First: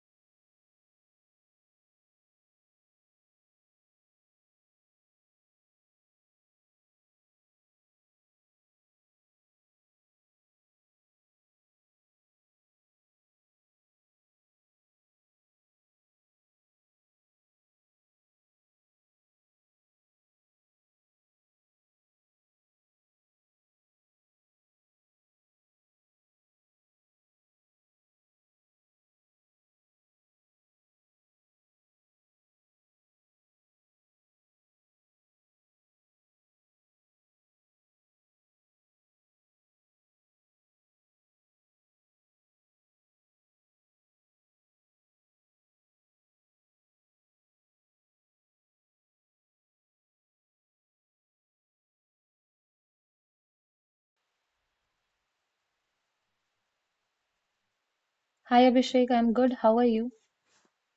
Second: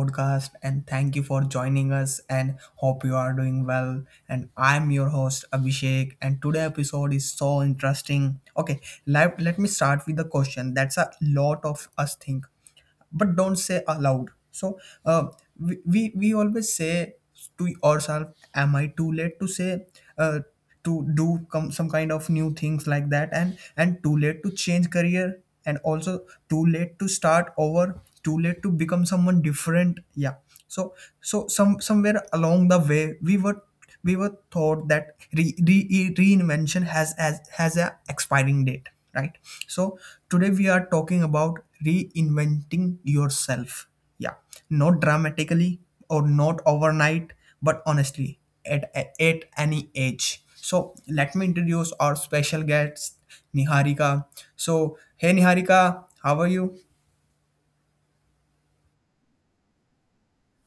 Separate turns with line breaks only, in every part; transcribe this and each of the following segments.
podcast, and thank you for joining us, and hope you are doing well, and I'm your host Abhishek, and today episode is so interesting. Okay, let me start with the question that's a lot of us think but don't say aloud. so uh, we always say to ourselves, am I too late to say, uh, to some kind of new things like that, and too late to change career, and also too late to start over, too late to become someone different. Yeah. So so some somewhere along the way we were, we were taught that reinvention has a expiring date, right? So today we are talking about reinventing yourself. Yeah. Not dramatically or not overnight, but honestly, at, any age. So let me introduce our special guest, Niharika. So hey Niharika, how are you?
Hi Abhishek, I'm good. How are you?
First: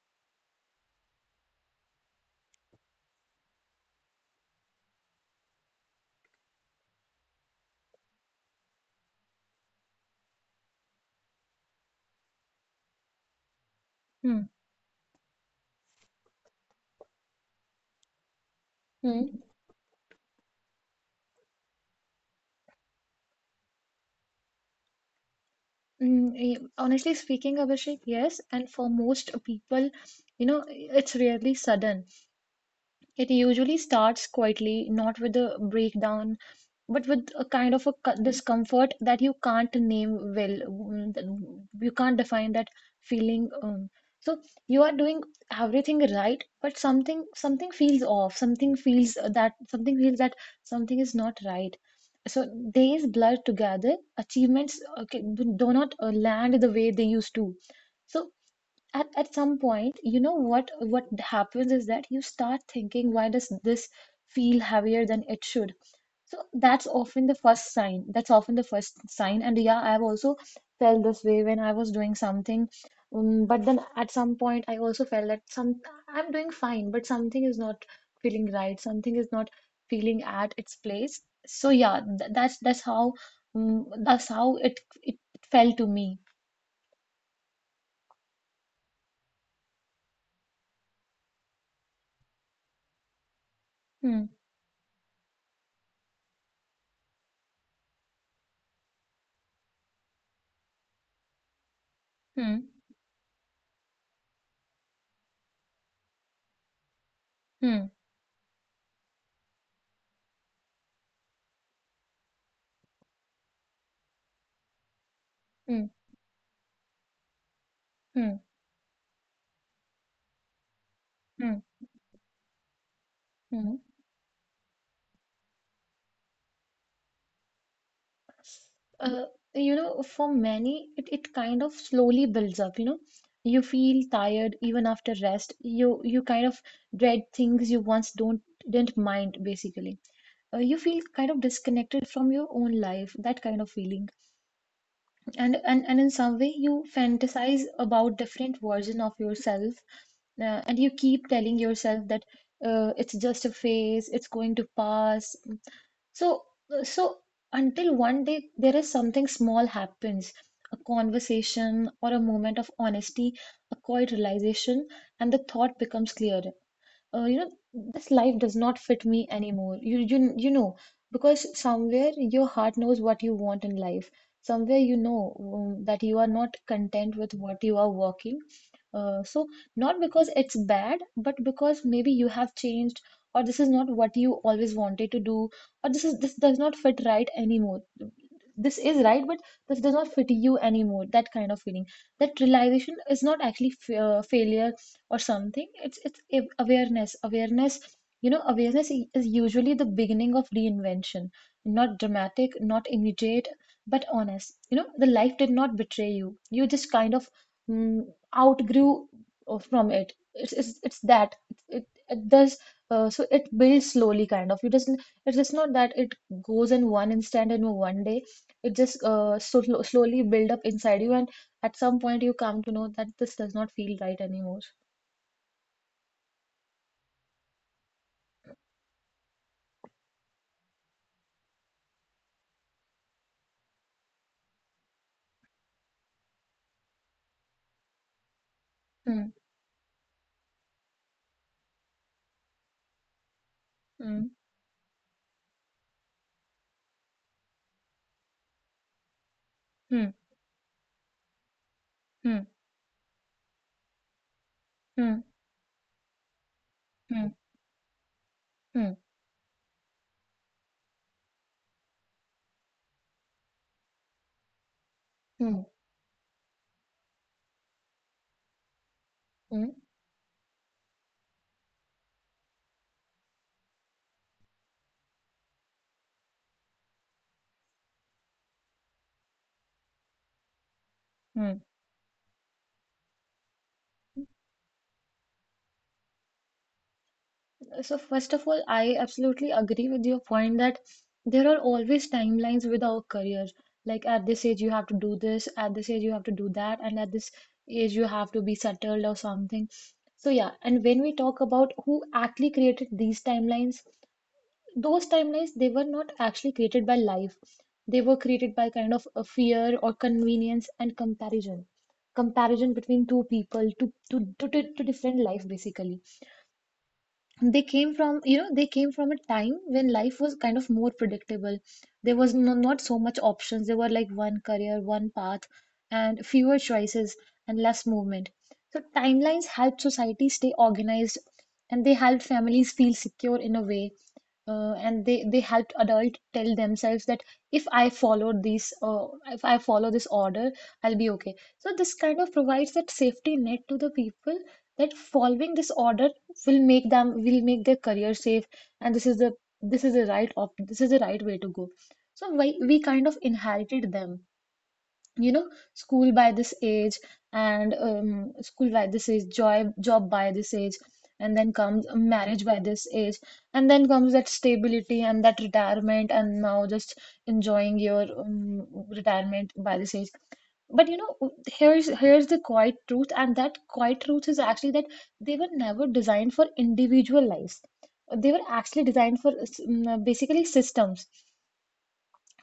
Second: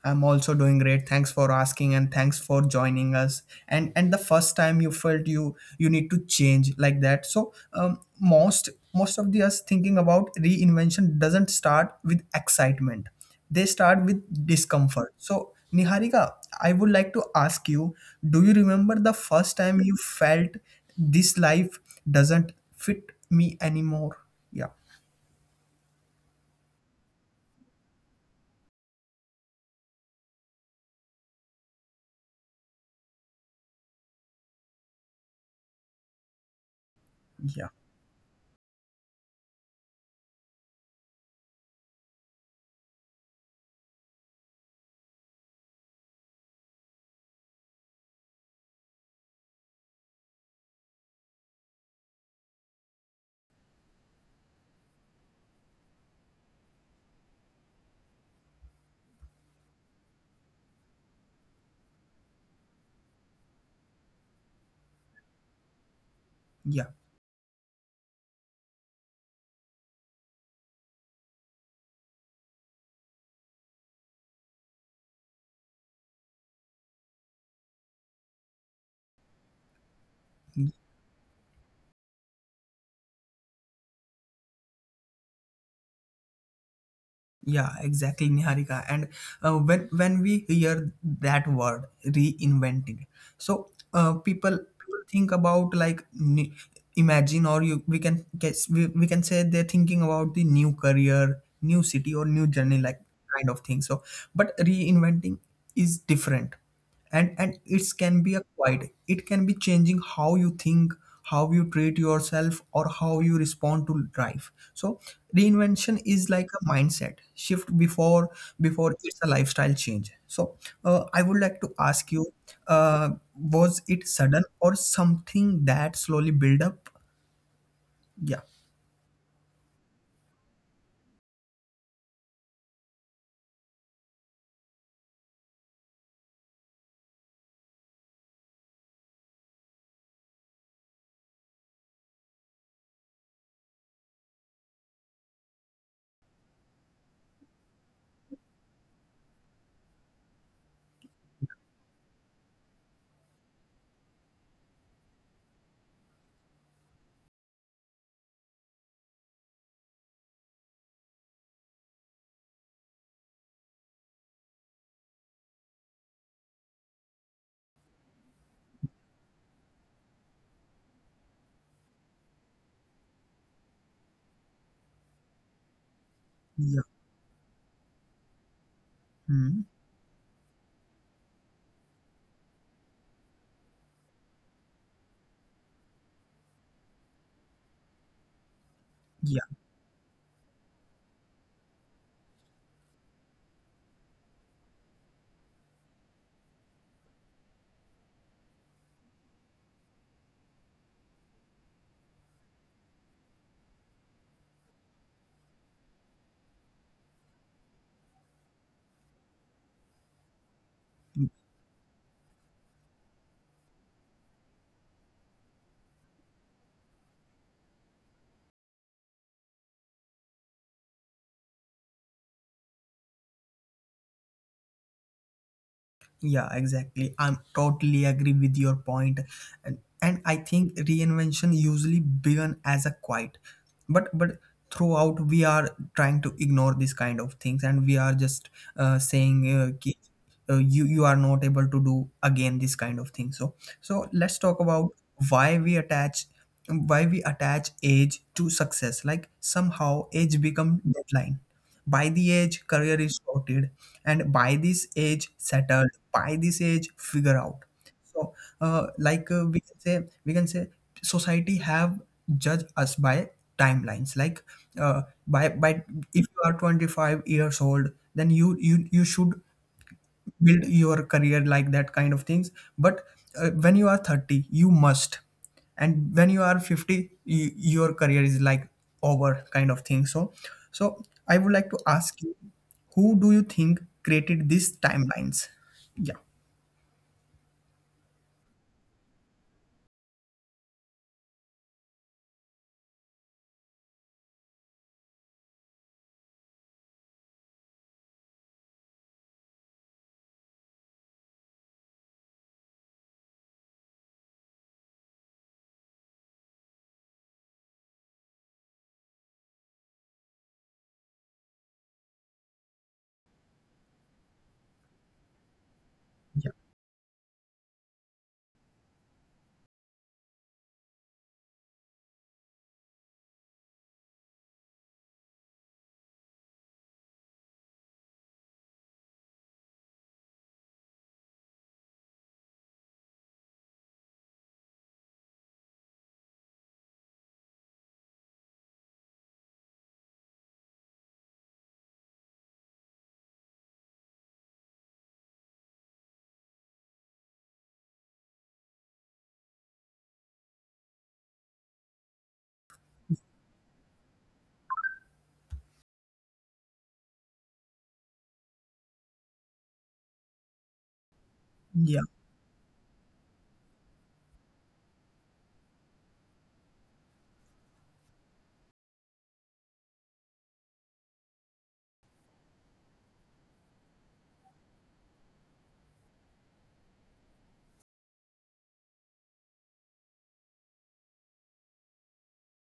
I'm also doing great. Thanks for asking and thanks for joining us. And the first time you felt you need to change like that. So most of the us thinking about reinvention doesn't start with excitement. They start with
Hmm.
discomfort. So Niharika, I would like to ask you: do you remember the
Hmm.
first time you felt this life doesn't fit me anymore? Yeah,
Honestly speaking, Abhishek, yes, and for most people, you know, it's rarely sudden. It usually starts quietly, not with a breakdown but with a
yeah,
kind of a discomfort that you can't name well, you can't define that feeling. So you are doing everything right but something feels off, something feels that something is not right. So days blur together, achievements, okay, do not land the way they used to. So at some point, you know, what happens is that you start thinking, why does this feel heavier than it should? So
yeah,
that's often the first sign, and yeah, I've also felt this way when I was doing something, but then at some point I also felt that some I'm doing fine but something is not feeling right, something is not feeling at
yeah.
its place. So yeah, th that's how, that's how it felt to me.
Yeah, exactly, Niharika. And when we hear that word reinventing, so
Hmm.
people think about like imagine, or you we can guess, we can say, they're thinking about the new career, new city, or new
Hmm.
journey, like kind of thing. So, but reinventing is different, and it
Hmm.
can be a quiet. It can be changing how you think, how you treat yourself, or how you respond to life. So
Hmm.
reinvention is like a mindset shift before,
Hmm.
it's a lifestyle change. So I would like
Hmm.
to ask you, uh, was
Hmm.
it sudden or something that slowly build up? Yeah.
Uh, you know, for many, it kind of slowly builds up, you know. You feel tired even after rest. You kind of dread things you once don't didn't mind, basically. You feel kind of disconnected from your own life, that kind of feeling. And in some way, you fantasize about different version of yourself, and you keep telling yourself that it's just a phase, it's going to pass. So, so until one day there is something small happens, a conversation or a moment of honesty, a quiet realization, and the thought becomes clear, you know, this life does not fit me anymore. You know, because somewhere your heart knows what you want in life. Somewhere you know that you are not
Yeah.
content with what you are working. So
Hmm.
not because it's bad, but because maybe you have changed, or this is not what you always wanted to do, or this does not fit right anymore. This is
Yeah.
right, but this does not fit you anymore. That kind of feeling, that realization is not actually failure or something. Awareness. You know, awareness is usually the beginning of reinvention. Not dramatic, not immediate, but honest. You know, the life did not betray you you just kind of, mm, outgrew from it. It's that it, it does, so it builds slowly. Kind of, you doesn't, it's just not that it goes in one instant in one day. It just, slowly build up inside you, and at some point you come to know that this does not feel right anymore.
Yeah, exactly. I'm totally agree with your point. And I think reinvention usually began as a quiet. But throughout we are trying to ignore these kind of things, and we are just saying
Hmm.
you you are not able to do again this kind of thing. So so let's
Hmm.
talk about why we attach, why we attach age to success. Like somehow age
Hmm.
become deadline. By the age
Hmm.
career is sorted, and by this age
Hmm.
settled, by this age figure out.
Hmm.
So
Hmm. Hmm.
like we can say, we can say society have judged us by timelines. Like uh, by
Hmm.
by
Hmm. Hmm.
if you are 25 years old, then you you should
Hmm. Hmm. Hmm. Hmm.
build your career, like that kind of things. But when you are 30 you must, and when you are 50 you, your career is like over kind of thing. So so I would like to
Hmm.
ask you, who do you think created
Hmm.
these timelines? Yeah.
So first of all, I absolutely agree with your point that there are always timelines with our career. Like at this age you have to do this, at this age you have to do that, and at this age you have to be settled or something. So yeah, and when we talk about who actually created these timelines, those timelines, they were not actually created by life, they were created by kind of a fear or convenience and comparison. Comparison between two people, to different life, basically. They came from, you know, they came from a time when life was kind of more predictable. There was not so much options, there were like one career, one path, and fewer choices and less movement. So timelines helped society stay organized, and they helped families feel secure in a way, and they helped adults tell themselves that if I follow this, if I follow this order, I'll be okay. So this kind of provides that safety net to the people, that following this order will make their career safe, and this is the right op this is the right way to go. So we kind of inherited them, you know. School by this age, and school by this age job by this age, and then
Yeah,
comes marriage by this age, and then comes that stability, and that retirement, and now just enjoying your retirement by this age. But you know, here's the quiet truth, and that quiet truth is actually that they were never designed for individual lives. They were actually designed for basically systems.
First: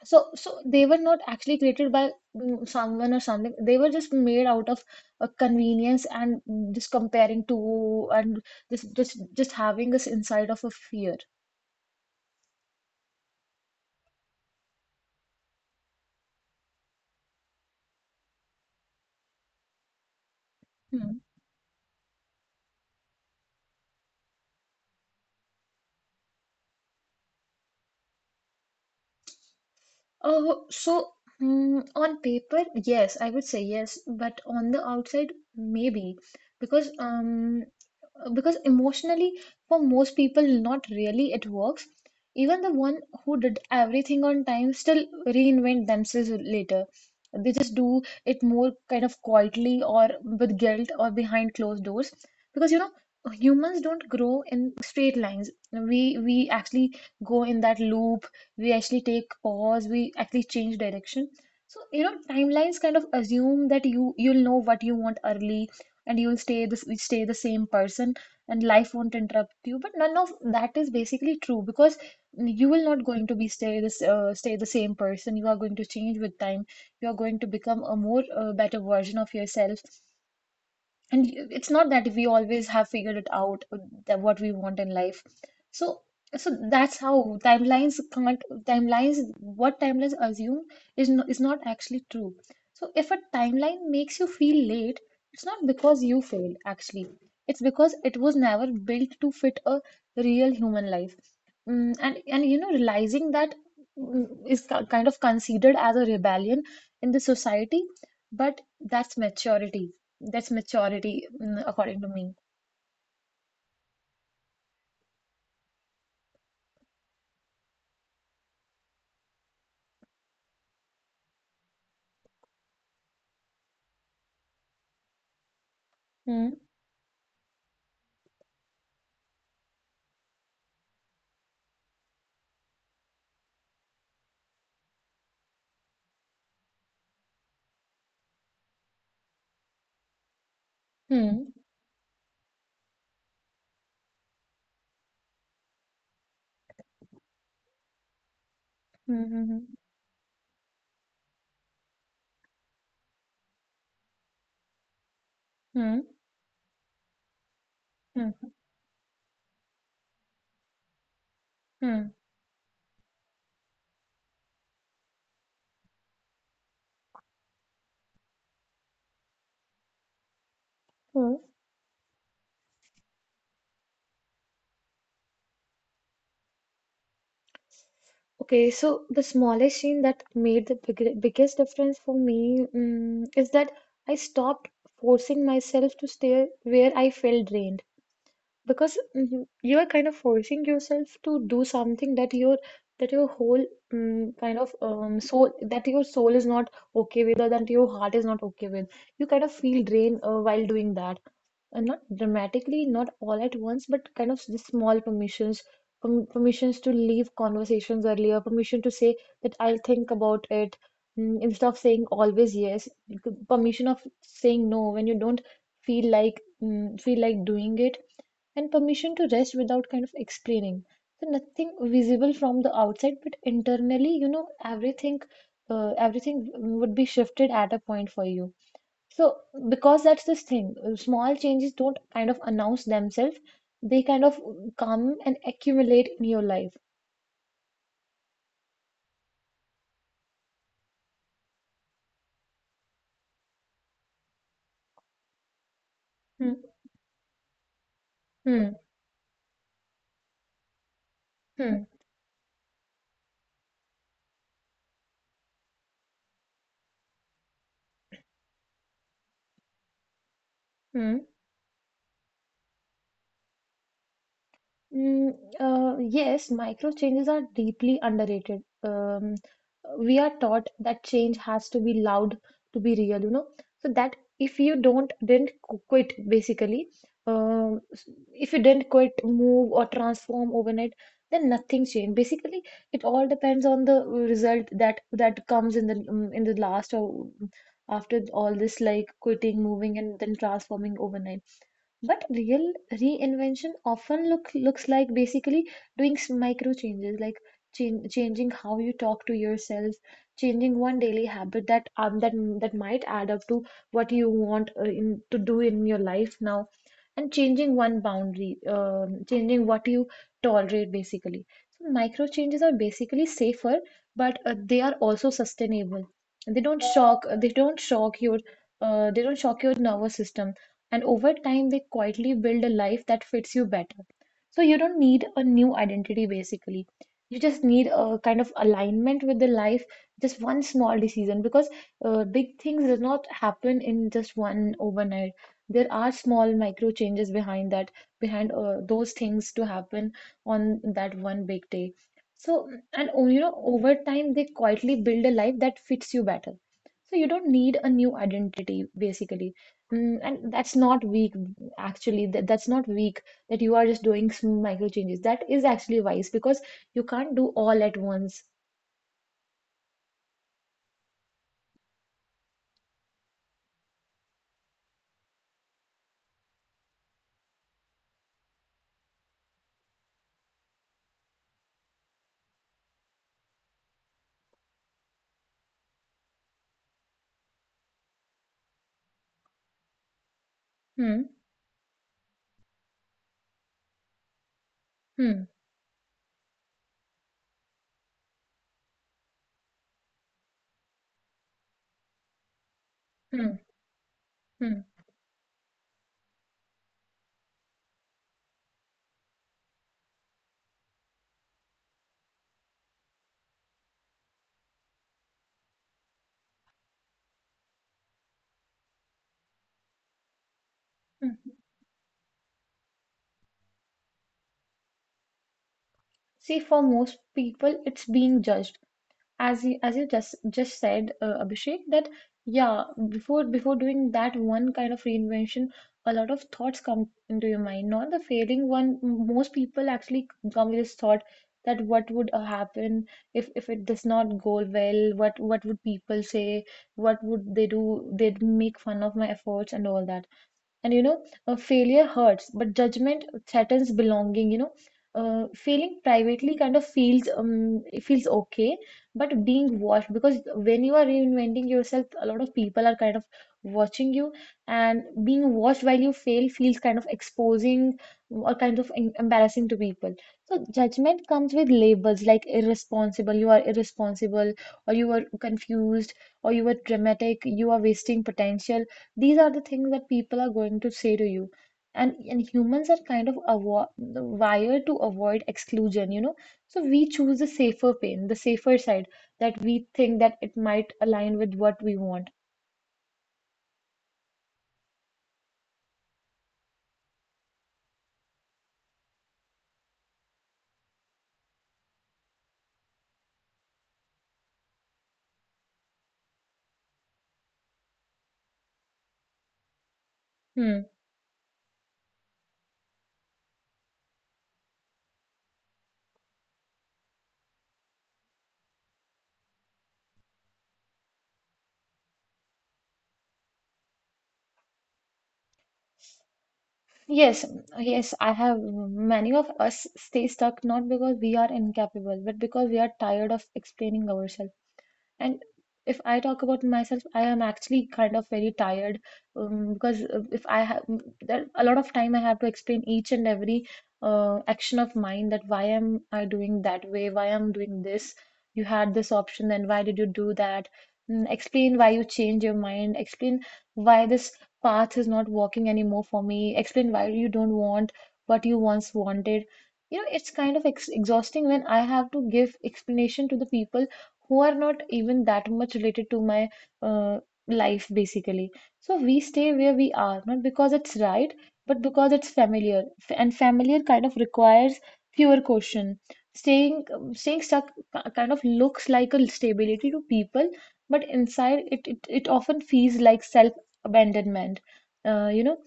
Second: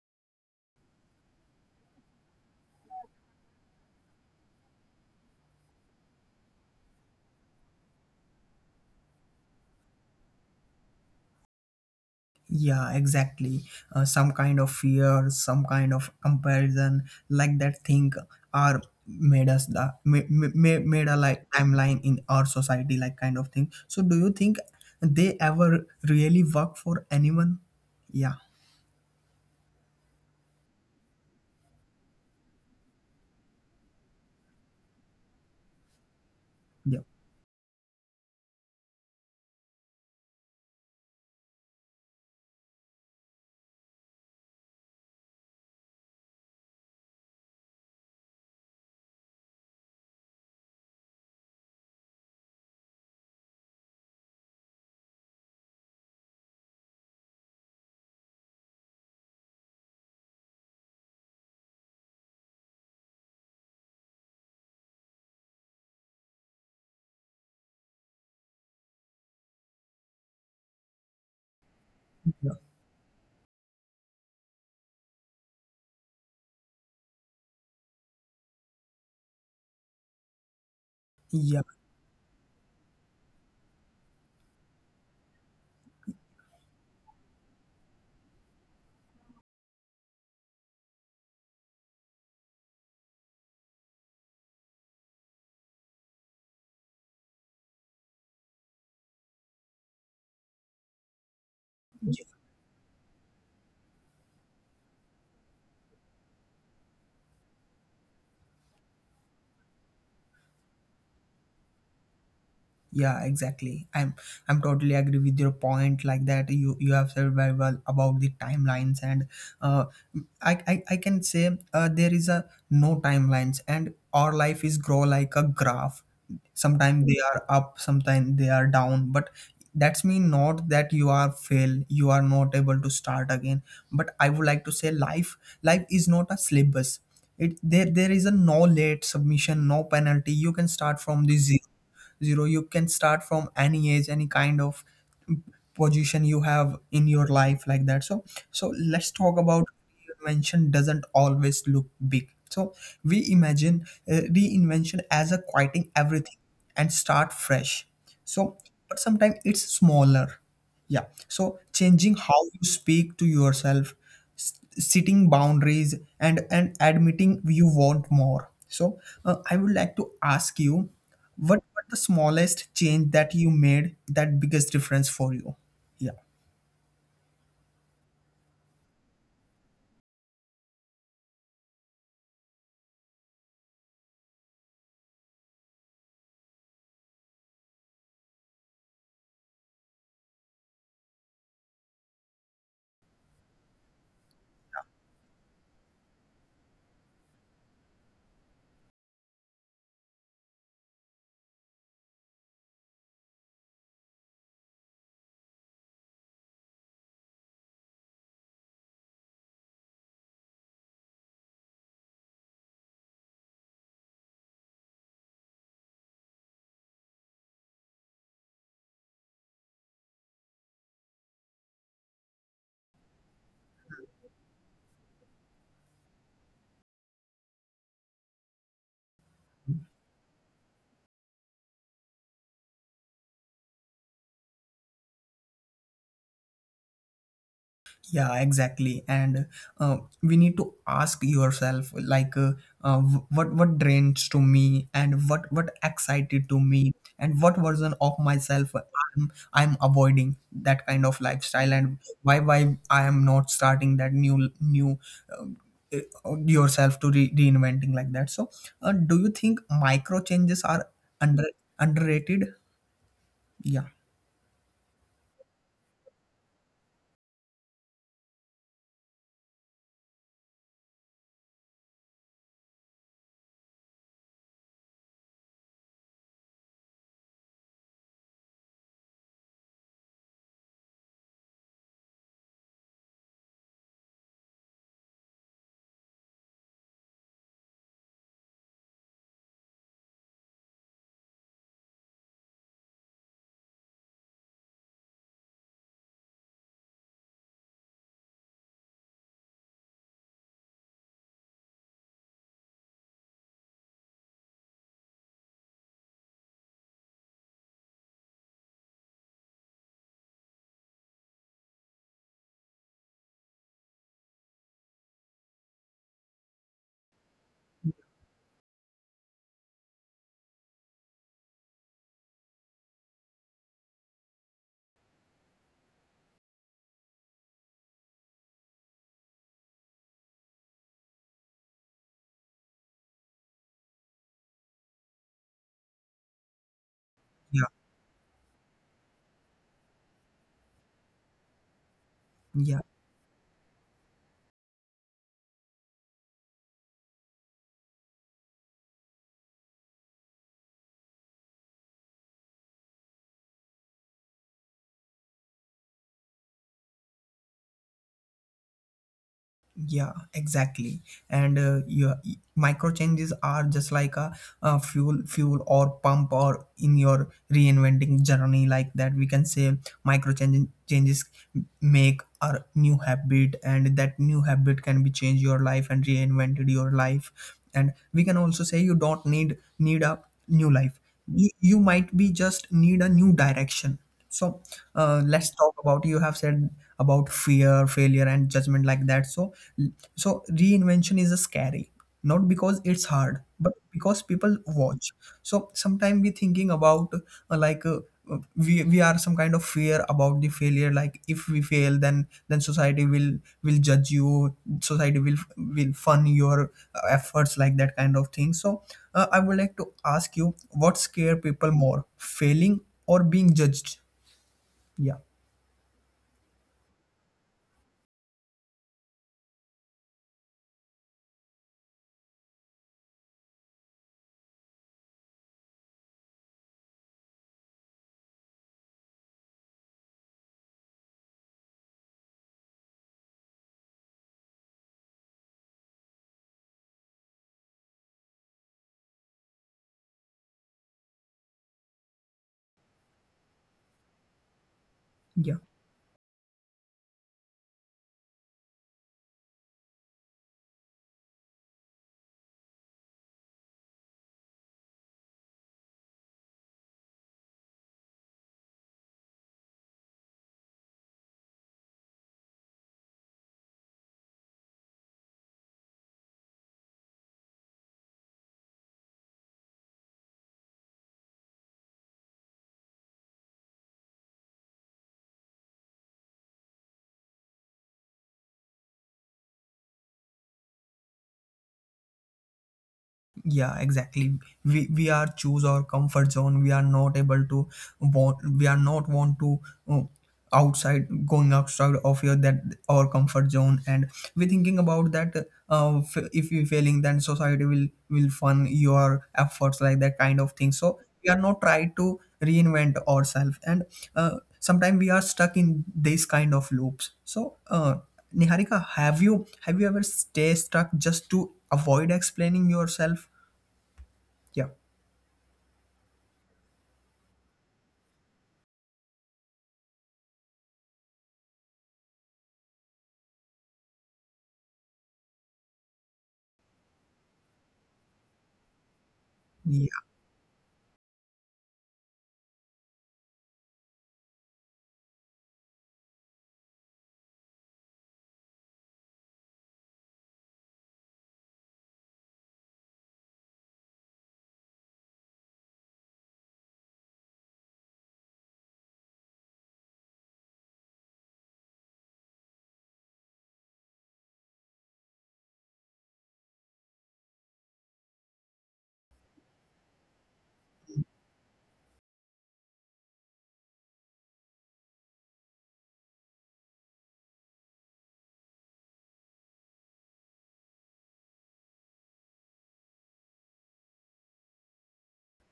So they were not actually created by someone or something. They were just made out of convenience and just comparing to, and just having us inside of a fear.
yeah, exactly. Some kind of fear, some kind of comparison, like that thing, are made us the made
Hmm.
a like timeline in our society, like kind of thing. So, do you think they ever really work for anyone? Yeah,
Oh, so, on paper, yes, I would say yes, but on the outside, maybe because
yeah,
um because emotionally, for most people, not really it works. Even the one who did everything on time still reinvent themselves later. They just do it more kind of quietly, or with guilt, or behind closed doors, because you know, humans don't grow in straight lines. We actually go in that loop, we actually take pause, we actually change direction. So you know, timelines kind of assume that you'll know what you want early, and you'll stay the same person, and life won't interrupt you, but none of that is basically true, because
yeah,
you will not going to be stay the same person, you are going to change with time. You are going to become a more better version of yourself, and
yeah.
it's not that we always have figured it out, that what we want in life. So so that's how timelines can't timelines what timelines assume is is not actually true. So if a timeline makes you feel late, it's not because you failed actually, it's because it was never built to fit a real human life. Mm, and you know, realizing that, mm, is kind of considered as a rebellion in the society, but that's maturity. That's maturity, according to me.
Yeah, exactly. I'm totally agree with your point like that. You have said very well about the timelines, and uh I can say there is a no timelines, and our life is grow like a graph.
Hmm.
Sometimes they are up, sometimes they are down, but that's mean not that you are fail, you are not able to start again. But I would like to say, life is not a syllabus. It there there is a no late submission, no penalty. You can start from the
Hmm.
zero, you can start from any age, any kind of position you have in your life, like that. So so let's
Hmm.
talk about
Hmm.
reinvention doesn't always look big. So we imagine reinvention as a quieting
Hmm.
everything and start fresh.
Hmm.
So but sometimes it's smaller. Yeah. So
Hmm.
changing how you speak to yourself, setting boundaries, and admitting you want more. So I would like to ask you,
Hmm.
what the smallest change that you made that biggest difference for you? Yeah.
Okay, so the smallest change that made the biggest difference for me, is that I stopped forcing myself to stay where I felt drained, because you are kind of forcing yourself to do something that your whole, soul, that your soul is not okay with, or that your heart is not okay with. You kind of feel drained while doing that, not dramatically, not all at once, but kind of the small permissions, permissions to leave conversations earlier, permission to say that I'll think about it, instead of saying always yes, permission of saying no when you don't feel like, feel like doing it, and permission to rest without kind of explaining. So nothing visible from the outside, but internally, you know, everything, everything, would be shifted at a point for you. So, because that's this thing, small changes don't kind of announce themselves, they kind of, come and accumulate in your life.
Yeah, exactly. And we need to ask yourself like uh, what drains to me and what excited
Hmm.
to me and what version of
Hmm.
myself I'm avoiding that kind of lifestyle
Hmm.
and why I am not starting that new new um, yourself to re- reinventing like that so do you think micro changes are
Hmm.
under underrated yeah
Mm, yes, micro changes are deeply underrated. We are taught that change has to be loud to be real, you know. So that if you don't didn't qu- quit basically, if you didn't quit, move or transform overnight, then nothing changed. Basically, it all depends on the result that comes in the last, or um, after all this like quitting, moving, and then transforming overnight. But real reinvention often looks like basically doing micro changes, like changing how you talk to yourself, changing one daily habit that that might add up to what you want, to do in your life now, and changing one boundary, changing what you tolerate basically. So micro changes are basically safer, but they are also sustainable. They don't shock. They don't shock your nervous system, and over time they quietly build a life that fits you better, so you don't need a new identity basically, you just need a kind of alignment with the life. Just one small decision, because big things does not happen in just one overnight, there are small micro changes behind
yeah
that, behind those things to happen on that one big day. So,
yeah.
and oh, you know, over time they quietly build a life that fits you better, so you don't need a new identity basically. Mm, and that's not weak, actually. That's not weak that you are just doing some micro changes. That is actually wise because you can't do all at once.
Yeah, exactly. And yeah, micro changes are just like a, fuel, or pump, or in your reinventing journey, like that. We can say changes make our new habit, and that new habit can be change your life and reinvented your life. And we can also say you don't need a new life.
Hmm,
You might be just need a new direction. So
hmm,
let's talk about, you have said about fear, failure, and judgment like that. So so reinvention is a scary, not because it's hard,
hmm,
but because people
hmm,
watch. So sometimes we thinking about like we are some kind of fear about the failure. Like if we fail, then society will judge you. Society will fun your efforts, like that kind of thing. So I would like to ask you, what
hmm.
scare people more, failing or being judged? Yeah,
See, for most people, it's being judged. As you just said Abhishek, that yeah, before doing that one kind of reinvention, a lot of thoughts come into your mind, not the failing one. Most people actually come with this thought, that what would happen if it does not go well, what would people say, what would they do? They'd make fun of my efforts and all that. Failure hurts, but judgment threatens belonging.
yeah.
Failing privately kind of feels it feels okay, but being watched, because when you are reinventing yourself, a lot of people are kind of watching you, and being watched while you fail feels kind of exposing or kind of embarrassing to people. So judgment comes with labels like irresponsible, you are irresponsible, or you are confused, or you are dramatic, you are wasting potential. These are the things that people are going to say to you. And humans are kind of avo wired to avoid exclusion, you know. So we choose the safer pain, the safer side, that we think that it might align with what we want.
Yeah, exactly. We are choose our comfort zone, we are not able to want, we are not want to uh, outside, going outside of your that our comfort zone, and we thinking about that if you failing then society will fund your efforts, like that kind of thing.
Hmm.
So we are not try to reinvent ourselves, and uh, sometimes we are stuck in this kind of loops. So Niharika, have you ever stay stuck just to avoid explaining yourself? 呀
Yes, yes, I have. Many of us stay stuck, not because we are incapable, but because we are tired of explaining ourselves. And if I talk about myself, I am actually kind of very tired,
咿
because
呀
if I have there, a lot of time I have to explain each and every action of mine, that why am I doing that way? Why am doing this? You had this option, then why did you do that? Explain why you change your mind. Explain why this path is not working anymore for me. Explain why you don't want what you once wanted. You know, it's kind of ex exhausting when I have to give explanation to the people who are not even that much related to my uh, life basically. So we stay where we are, not because it's right, but because it's familiar. And familiar kind of requires fewer questions. Staying stuck kind of looks like a stability to people, but inside it often feels like self-abandonment. Uh, you know,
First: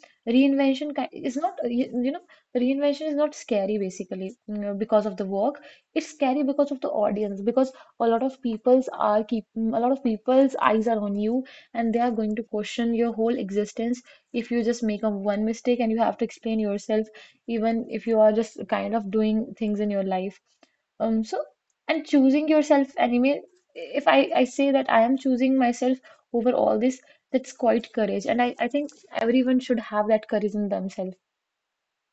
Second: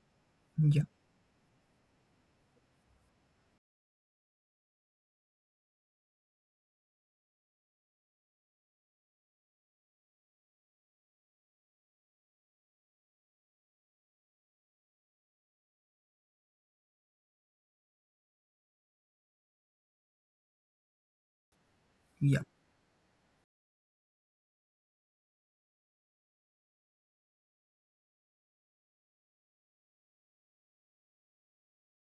咿呀
Reinvention is not reinvention is not scary basically, you know, because of the work. It's scary because of the audience, because a lot of people's are keep a lot of people's eyes are on you, and they are going to question your whole existence if you just make a one mistake and you have to explain yourself, even if you are just kind of doing things in your life. um so and
咿呀！
choosing yourself anime, if I say that I am choosing myself over all this, that's quite courage, and I think everyone should have that courage in themselves.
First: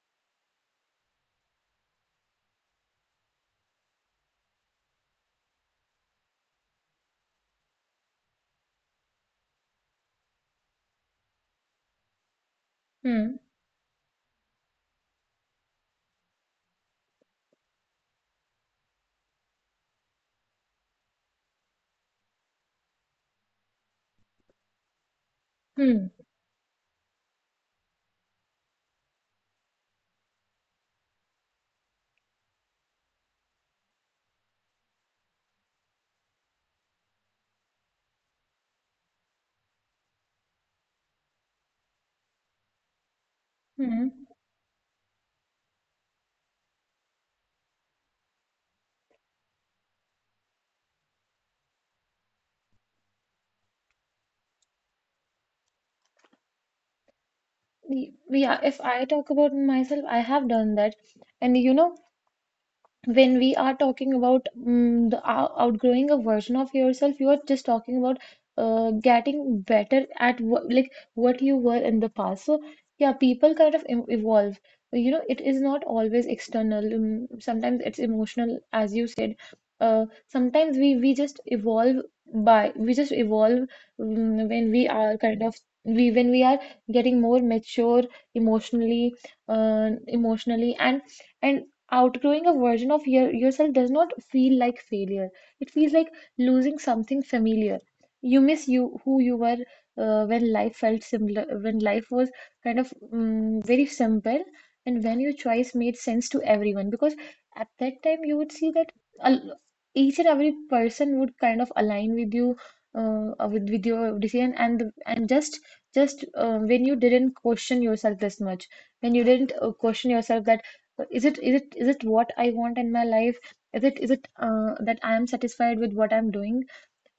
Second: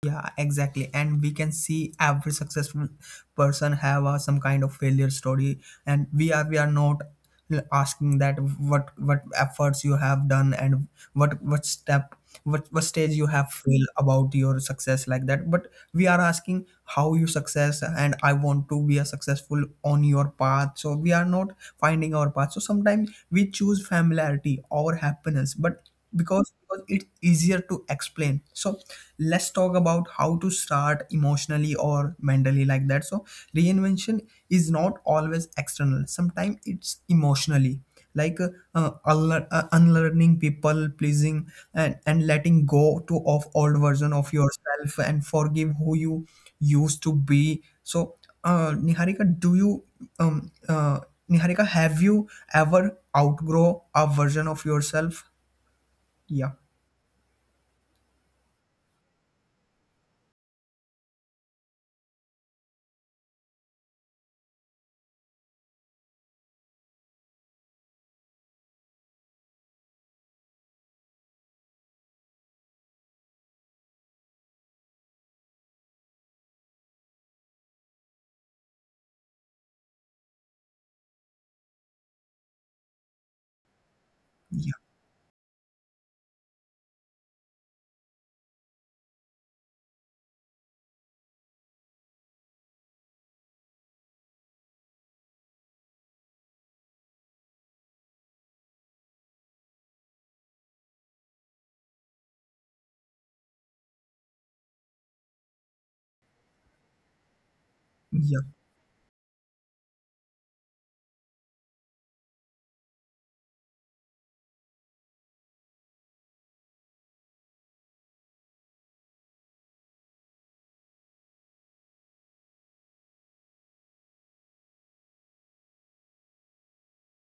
Yeah, exactly. And we can see every successful person have some kind of failure story, and we are not asking that what efforts you have done, and what what step what stage you
hmm
have feel about your success, like that. But we are asking how you success, and I want to be a successful on your path. So we are not finding our path. So sometimes we choose familiarity over happiness, but
hmm
because it's easier to explain. So let's talk about how to start emotionally or mentally, like that. So reinvention is not always external, sometimes it's emotionally. Like unlearning people pleasing, and letting go to of old version
hmm
of yourself, and forgive who you used to be. So uh, niharika do you um, uh, Niharika, have you ever outgrow a version of yourself? Yeah,
Y- yeah, if I talk about myself, I have done that. And you know, when we are talking about outgrowing a version of yourself, you are just talking about getting better at what, like what you were in the past. So yeah, people kind of evolve. You know, it is not always external. Sometimes it's emotional, as you said. Sometimes we just evolve by we just evolve
yeah,
when we are kind of we when we are getting more mature emotionally, emotionally and. And Outgrowing a version of yourself does not feel like failure. It feels like losing something familiar. You miss you who you were when life felt similar, when life was kind of very simple, and when your choice made sense to everyone. Because at that time,
yeah,
you would see that al- each and every person would kind of align with you, with your decision, and the- and just when you didn't question yourself this much, when you didn't question yourself that is it what I want in my life? Is it that I am satisfied with what I'm doing?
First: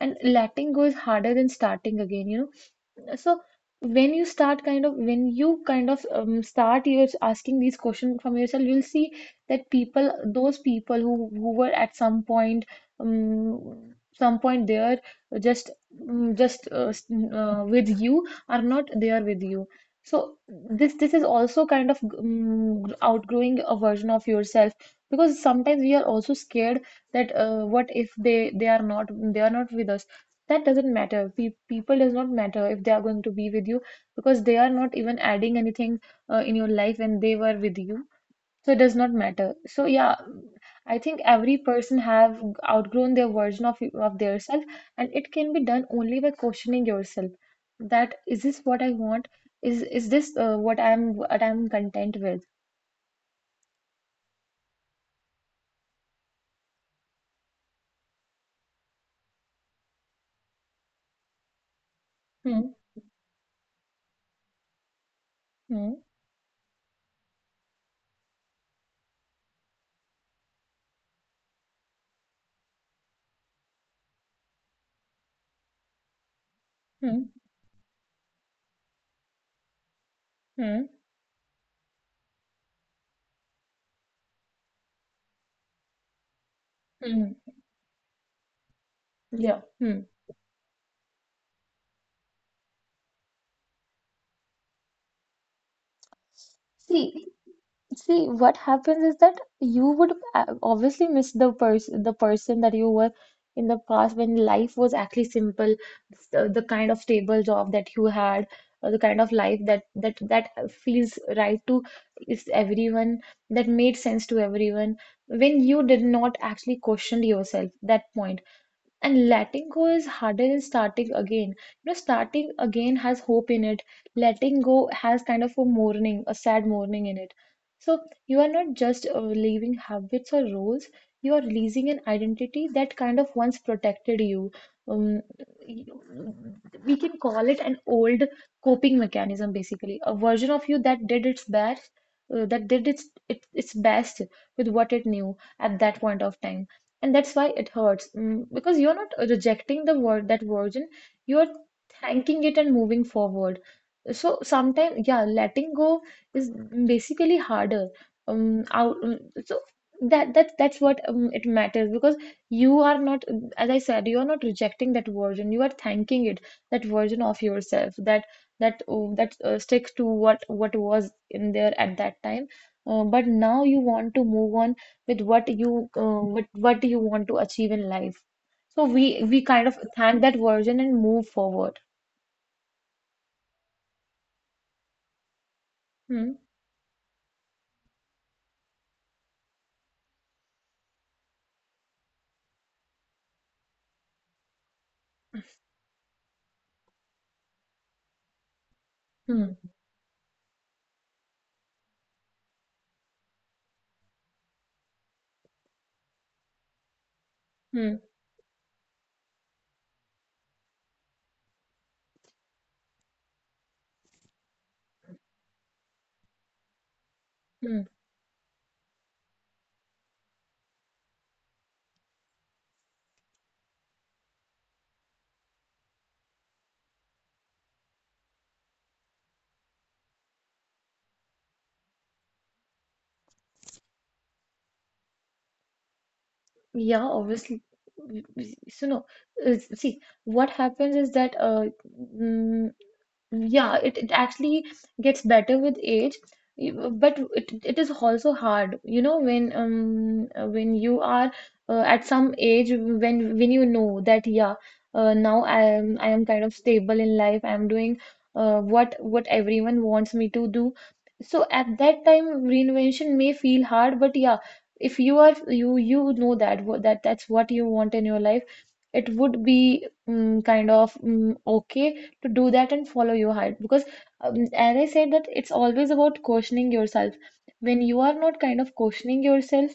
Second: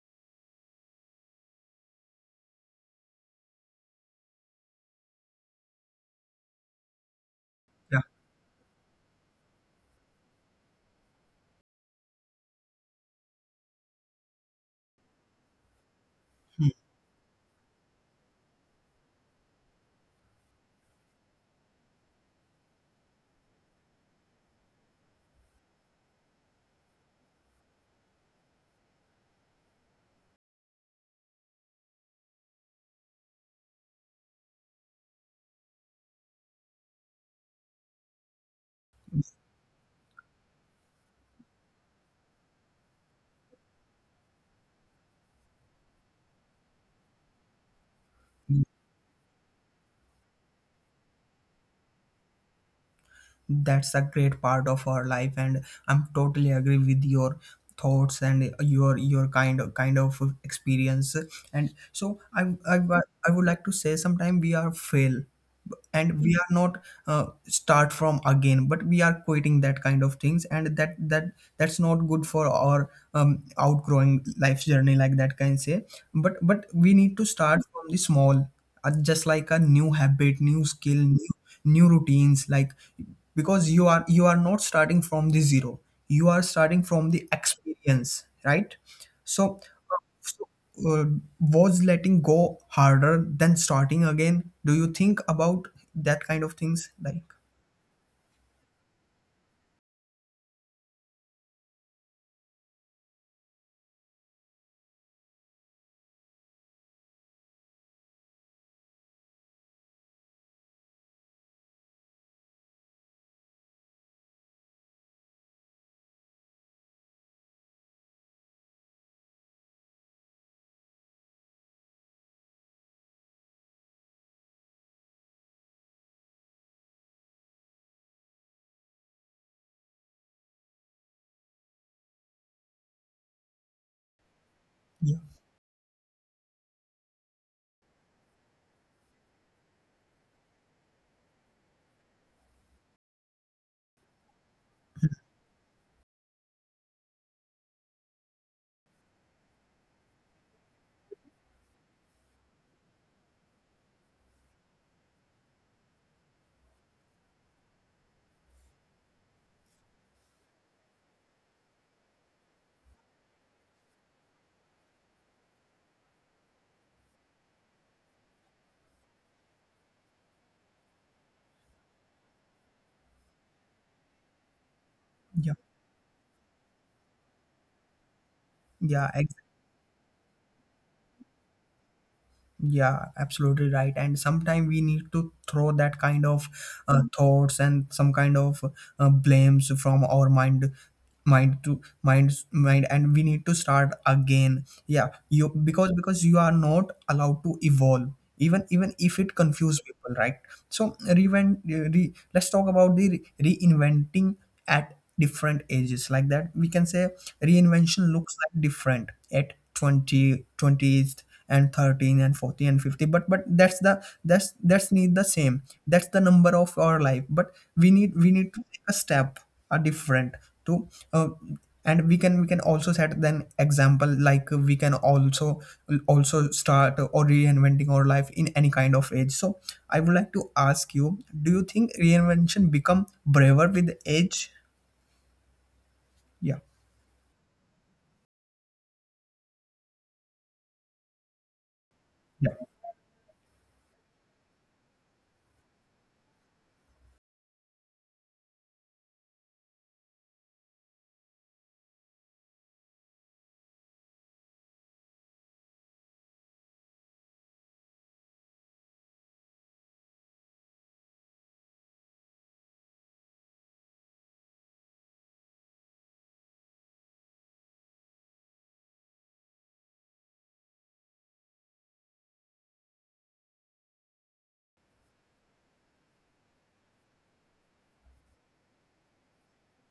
And letting go is harder than starting again, you know. So when you start kind of, when you kind of start, you're asking these
yeah.
questions from yourself, you'll see that people those people who were at some point, some point there just mm,
Hmm.
just s- with you, are not there with you. So this is also kind of outgrowing a version of yourself, because sometimes we are also scared that what if they are not, they are not with us, that doesn't matter. Pe People does not matter if they are going to be with you, because they are not even adding anything in your life when they were with you. So it does not matter. So yeah, I think every person have outgrown their version of their self, and it can be done only by questioning yourself. That is this what I want? Is this what I'm content with?
That's a great part of our life, and I'm totally agree with your thoughts and your kind of experience. And so
Hmm.
i, I would like to say, sometime we are fail,
Hmm.
and we are not start from again, but we are quitting that kind of things, and that's not good for our outgrowing life journey, like that can say. But we need
Hmm.
to start from the small, just like a new habit, new
Hmm.
skill, new, new routines. Like, because you are not starting from the zero, you are starting from the
Hmm.
experience, right? So,
Yeah.
uh,
Hmm.
so uh, was letting go harder than starting again? Do you think about that kind of things, like?
See. See, what happens is that you would obviously miss the person that you were in the past when life was actually simple, the kind of stable job that you had, or the kind of life that that feels right to is everyone, that made sense to everyone. When you did not actually question yourself, that point. And letting go is harder than starting again, you know. Starting again has hope in it. Letting go has kind of a mourning, a sad mourning in it. So you are not just leaving habits or roles, you are releasing an identity that kind of once protected you. um,
Yeah,
we can call it an old coping mechanism, basically a version of you that did its best, its best with what it knew at that point of time. And that's why it hurts, because you're not rejecting the word that version, you're thanking it and moving forward. So sometimes, yeah, letting go is basically harder. Out so That's what it matters, because you are not, as I said, you are not rejecting that version, you are thanking it, that version of yourself that, sticks to what was in there at that time, but now you want to move on
yeah,
with what you want to achieve in life. So
yeah.
we kind of thank that version and move forward.
Yeah, absolutely right. And sometimes we need to throw that kind
Hmm.
of thoughts and some kind of blames from our mind and we need to start again, yeah you, because you are not allowed to evolve, even if it
Hmm.
confuse people, right? So reinvent, let's talk about the reinventing at different ages, like that we can say
Hmm.
reinvention looks like different at 20 20th and 13 and 40 and 50, but that's need the same, that's the number of our life, but
Hmm.
we need to take a step a different to and we can also set then example, like we can also start or reinventing our life in any kind of age. So I would like to ask you, do you think reinvention become braver with age? Yeah,
Yeah, obviously. So no, see what happens is that
yeah,
mm, yeah, it actually gets better with age, but it is also hard, you know, when you are at some age, when you know that yeah, now I am kind of stable in life. I am doing what everyone wants me to do. So at that time, reinvention may feel hard, but yeah, if you you know that what that that's what you want in your life, it would be kind of okay to do that and follow your heart. Because as I said, that it's always about questioning yourself. When you are not kind of questioning yourself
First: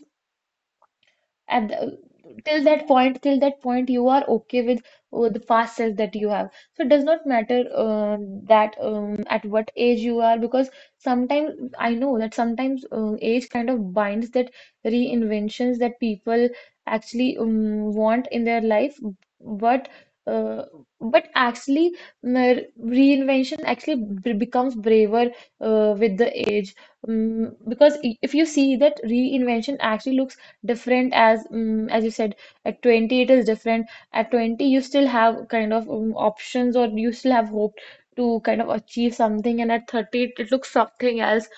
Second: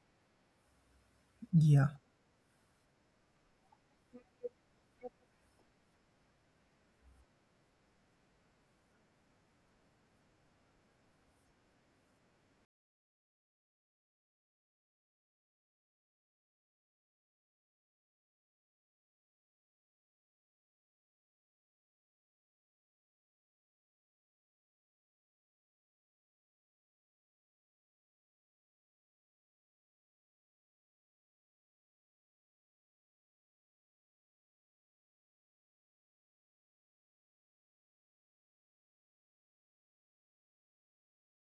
at
yeah,
till that point, till that point you are okay with the fast cells that you have. So it does not matter that at what age you are, because sometimes I know that sometimes age kind of binds that reinventions that people actually want in their life. But uh, but actually reinvention actually becomes braver with the age. Mm, because if you see that, reinvention actually looks different, as you said. At 20 it is different. At 20 you still have kind of options, or you still have hope to kind of achieve something, and at 30 it looks something else.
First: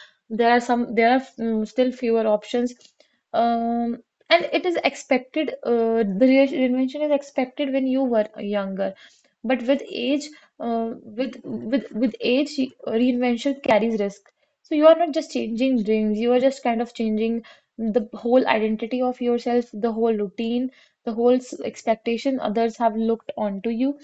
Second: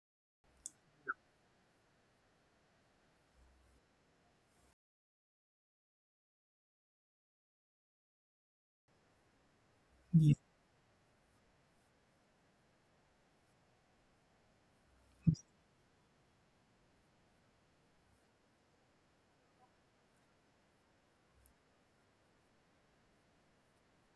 There are some, there are still fewer options. um and it is expected, the reinvention is expected when you were younger. But with
yeah,
age, uh, with age, reinvention carries risk. So you are not just changing dreams, you are just kind of changing the whole identity of yourself, the whole routine, the whole expectation others have looked onto you.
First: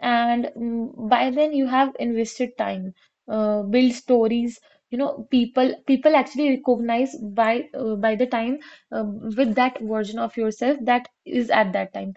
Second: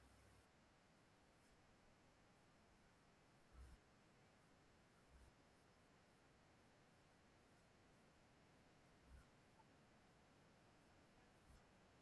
And by then you have invested time, build stories. You know, people actually recognize by the time with that version of yourself that is at that time.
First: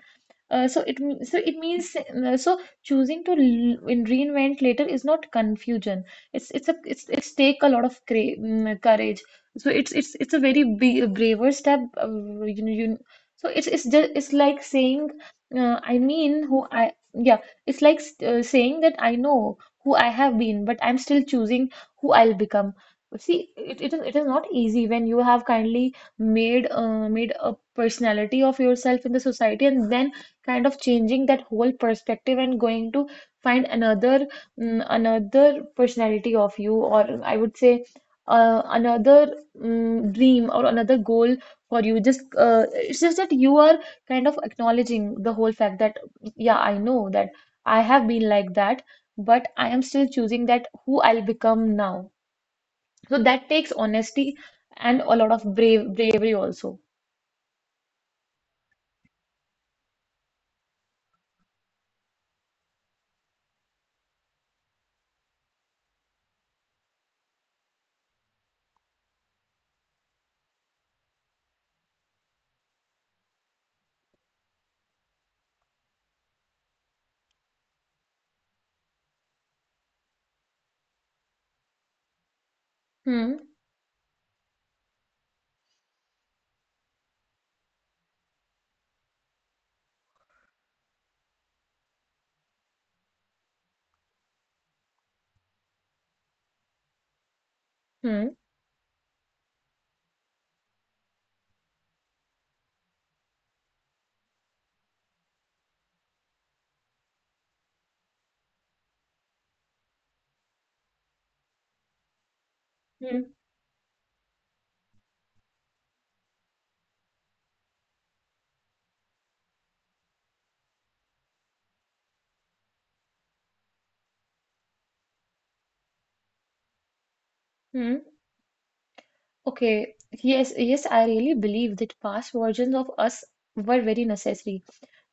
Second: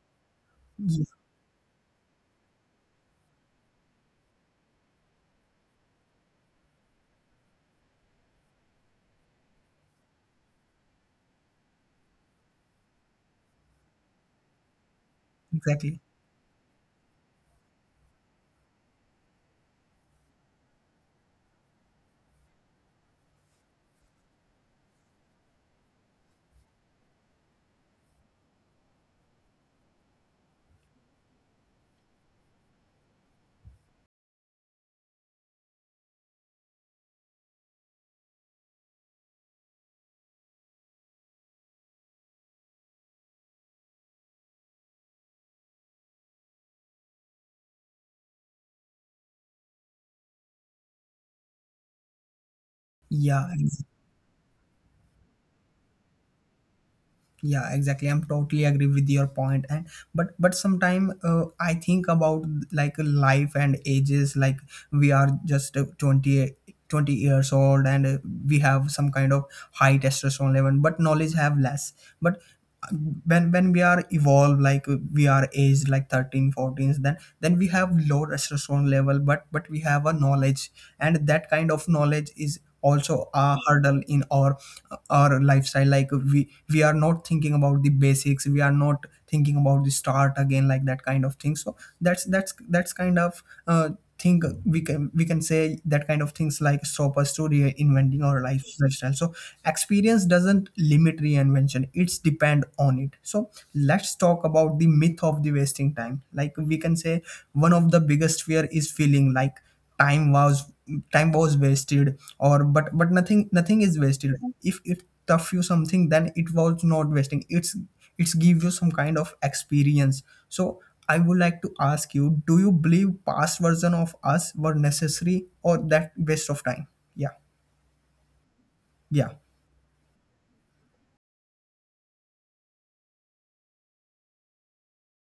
So it
yeah,
m- so it means so choosing to reinvent later is not confusion. It's take a lot of courage. So it's a very braver step. Uh, you know you so it's like saying I
exactly.
mean who I yeah, it's like saying that I know who I have been, but I'm still choosing who I'll become. See, it is, it is not easy when you have kindly made a personality of yourself in the society, and then kind of changing that whole perspective and going to find another, another personality of you. Or I would say another dream or another goal for you. Just It's just that you are kind of acknowledging the whole fact that yeah, I know that I have been like that, but I am still choosing that who I'll become now. So that
Yeah,
takes honesty, and a lot of bravery also.
yeah, exactly, I'm totally agree with your point. And but sometime, I think about like life and ages, like we are just 20 twenty years old, and we have some kind of high testosterone level but knowledge have less. But uh, when we are evolved, like we are aged like 13, 14, then we have low testosterone level, but we have a knowledge, and that kind of knowledge is also
Hmm.
a hurdle in our lifestyle, like we are not thinking about the basics, we are not thinking about the start again, like that kind of thing. So that's kind of thing, we can say that kind of things like stop us to reinventing
Hmm.
our life lifestyle. So experience doesn't limit reinvention, it's depend on it. So let's talk about the myth of the wasting time, like we can say one of the biggest fear is feeling like time was time was wasted, or, but
Hmm.
nothing is wasted. If it tough you something, then it was not wasting, it's give you some kind of experience. So I would like to ask you, do you believe past version of us were necessary or that waste of time? Yeah.
Hmm.
Yeah,
Okay, yes, yes, I really believe that past versions of us were very necessary.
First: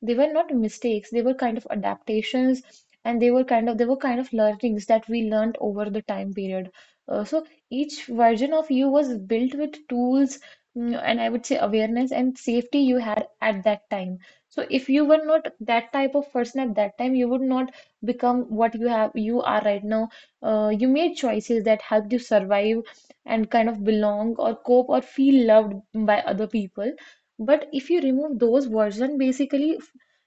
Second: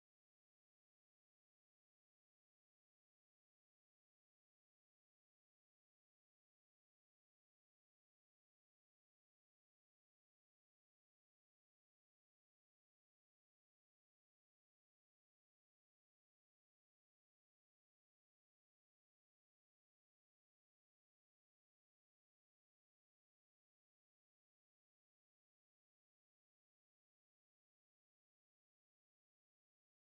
They were not mistakes, they were kind of adaptations, and they were kind of, they were kind of learnings that we learned over the time period. So each version of you was built with tools, and I would say awareness and safety you had at that time. So if you were not that type of person at that time, you would not become what you have, you are right now. You made choices that helped you survive and kind of belong or cope or feel loved by other people. But if you remove those version, basically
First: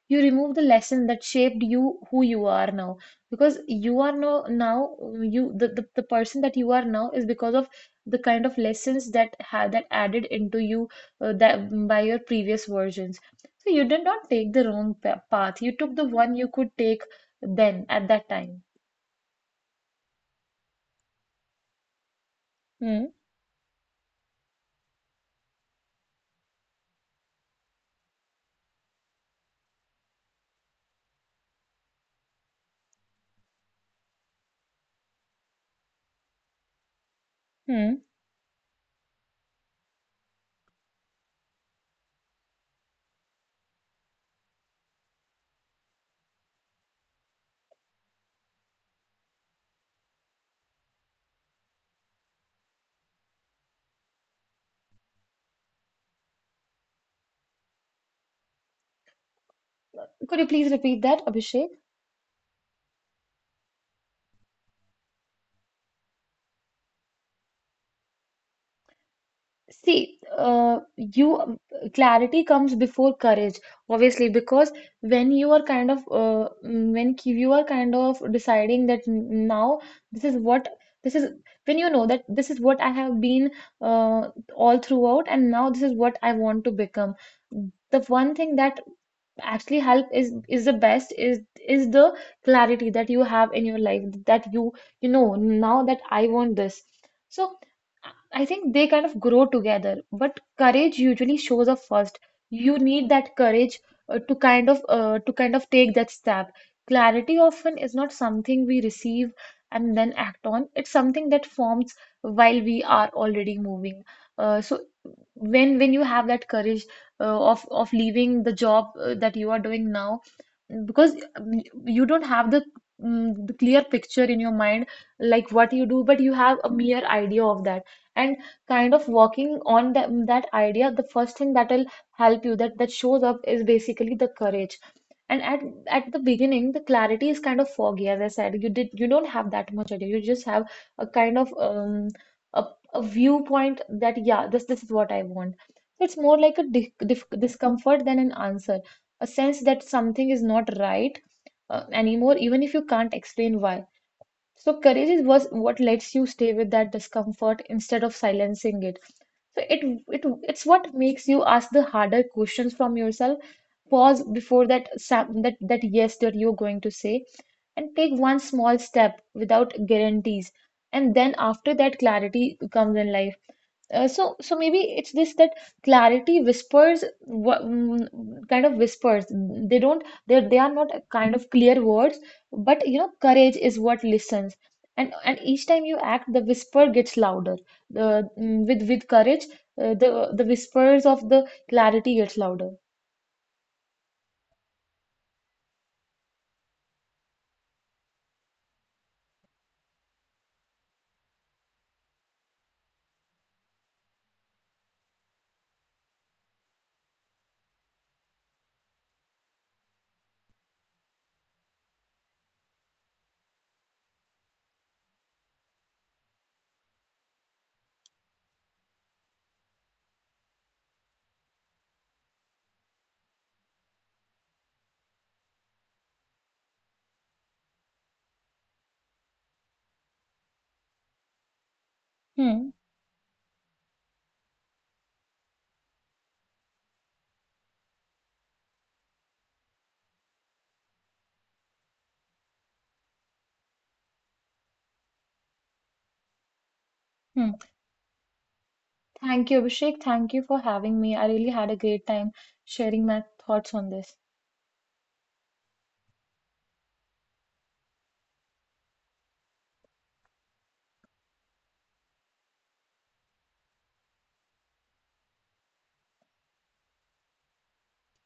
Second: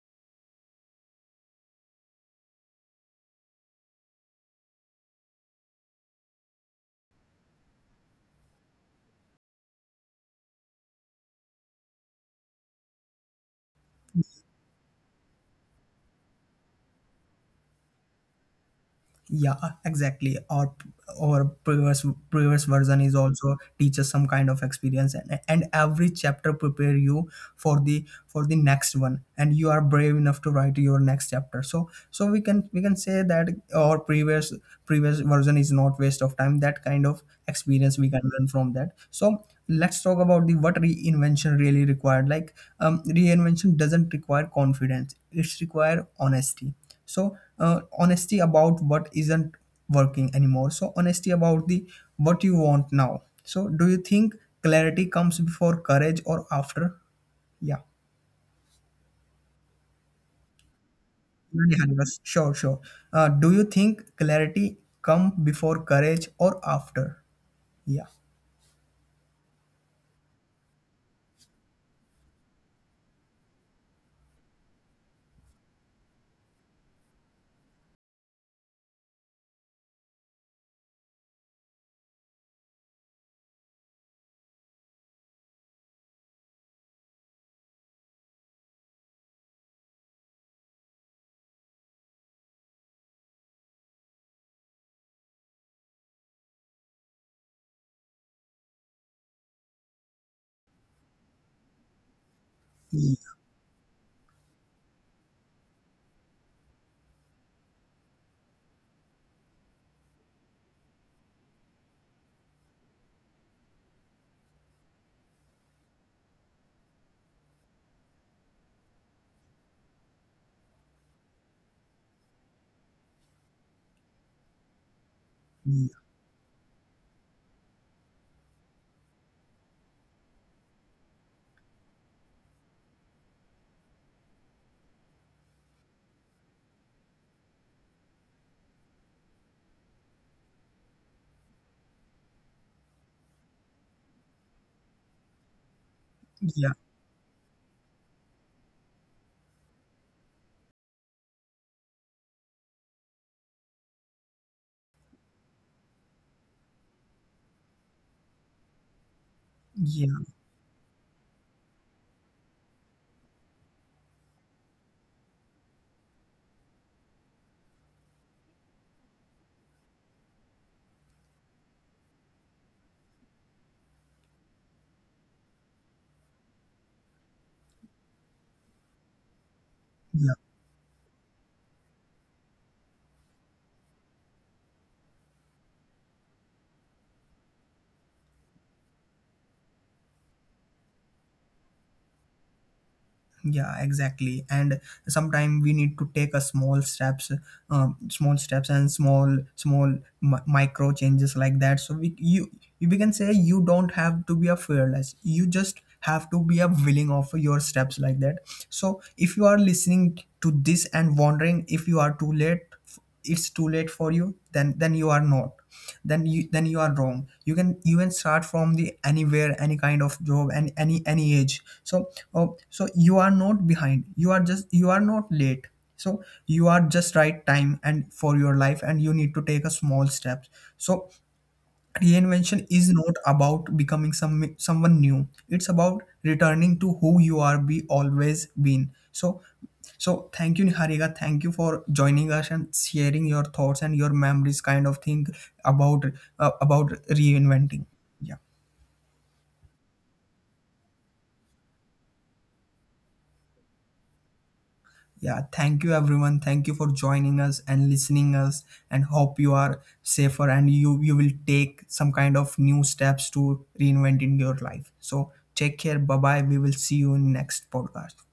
you remove the lesson that shaped you who you are now, because you are now now, you, the person that you are now is because of the kind of lessons that had that added into you, that by your previous versions. So you did not take the wrong path, you took the one you could take then at that time.
yeah, exactly. Or previous version
Hmm.
is also teaches some kind of experience, and every chapter prepare you for the next one, and you are brave enough to write your next chapter. So we can say that our previous version is not waste of time, that kind of
Hmm.
experience we can learn from that. So let's talk about the what reinvention really required, like reinvention doesn't require confidence, it's require honesty. So honesty about what isn't working anymore, so honesty about the what you want now. So do you think clarity comes before courage or after? Yeah,
Could you please repeat that, Abhishek?
really, Harivash? Sure. Do you think clarity come before courage or after? Yeah,
See, you clarity comes before courage, obviously, because when you are kind of when you are kind of deciding that now this is what, this is, when you know that this is what I have been, uh, all throughout, and now this is what I want to become. The one thing that actually help is the best is the clarity that you have in your life, that you know now that I want this. So. I think they kind of grow together, but courage usually shows up first. You need
yeah,
that courage to kind of take that step. Clarity often is not something we receive and then act on. It's something that forms while we are already moving. So when you have that courage of leaving the job that you are doing now, because you don't have the, the clear picture in your mind, like what you do, but you have a mere idea of that and kind of working on that, that idea, the first thing that will help you that that shows up is basically the courage. And at the beginning, the clarity is kind of foggy, as I said. You don't have that much idea. You just have a kind of a, a viewpoint that yeah, this is what I want. So it's more like a
yeah,
di dif discomfort than an answer, a sense that something is not right anymore, even if you can't explain why. So courage is was what lets you stay with that discomfort instead of silencing it. So it
yeah,
it it's what makes you ask the harder questions from yourself. Pause before that that yes that you're going to say, and take one small step without guarantees. And then after that, clarity comes in life. So maybe it's this, that clarity whispers, kind of whispers. They don't,
yeah,
they are not a kind of clear words, but you know, courage is what listens. And each time you act, the whisper gets louder. The with courage, the whispers of the clarity gets louder.
yeah, exactly. And sometimes we need to take a small steps, small steps and small micro changes, like that. So we you we can say you don't have to be a fearless, you just have to be a willing of your steps, like that. So if you are listening to this and wondering if you are too late, it's too late for you, then you are not then you then you are wrong. You can start from the anywhere, any kind of job and any age. So oh, so you are not behind, you are just, you are not late. So you are just right time and for your life, and you need to take a small steps. So reinvention
Hmm.
is not about becoming someone new. It's about returning to who you are be always been. So thank you, Niharika. Thank you for joining us and sharing your thoughts and your memories kind of thing about about
Hmm.
reinventing. Yeah.
Thank you, Abhishek. Thank you for having me. I really had a great time sharing my thoughts on this.
Yeah, thank you everyone. Thank you for joining us and listening us, and hope you are safer and you will take some kind of new steps to reinventing your life. So take care. Bye bye. We will see you in next podcast.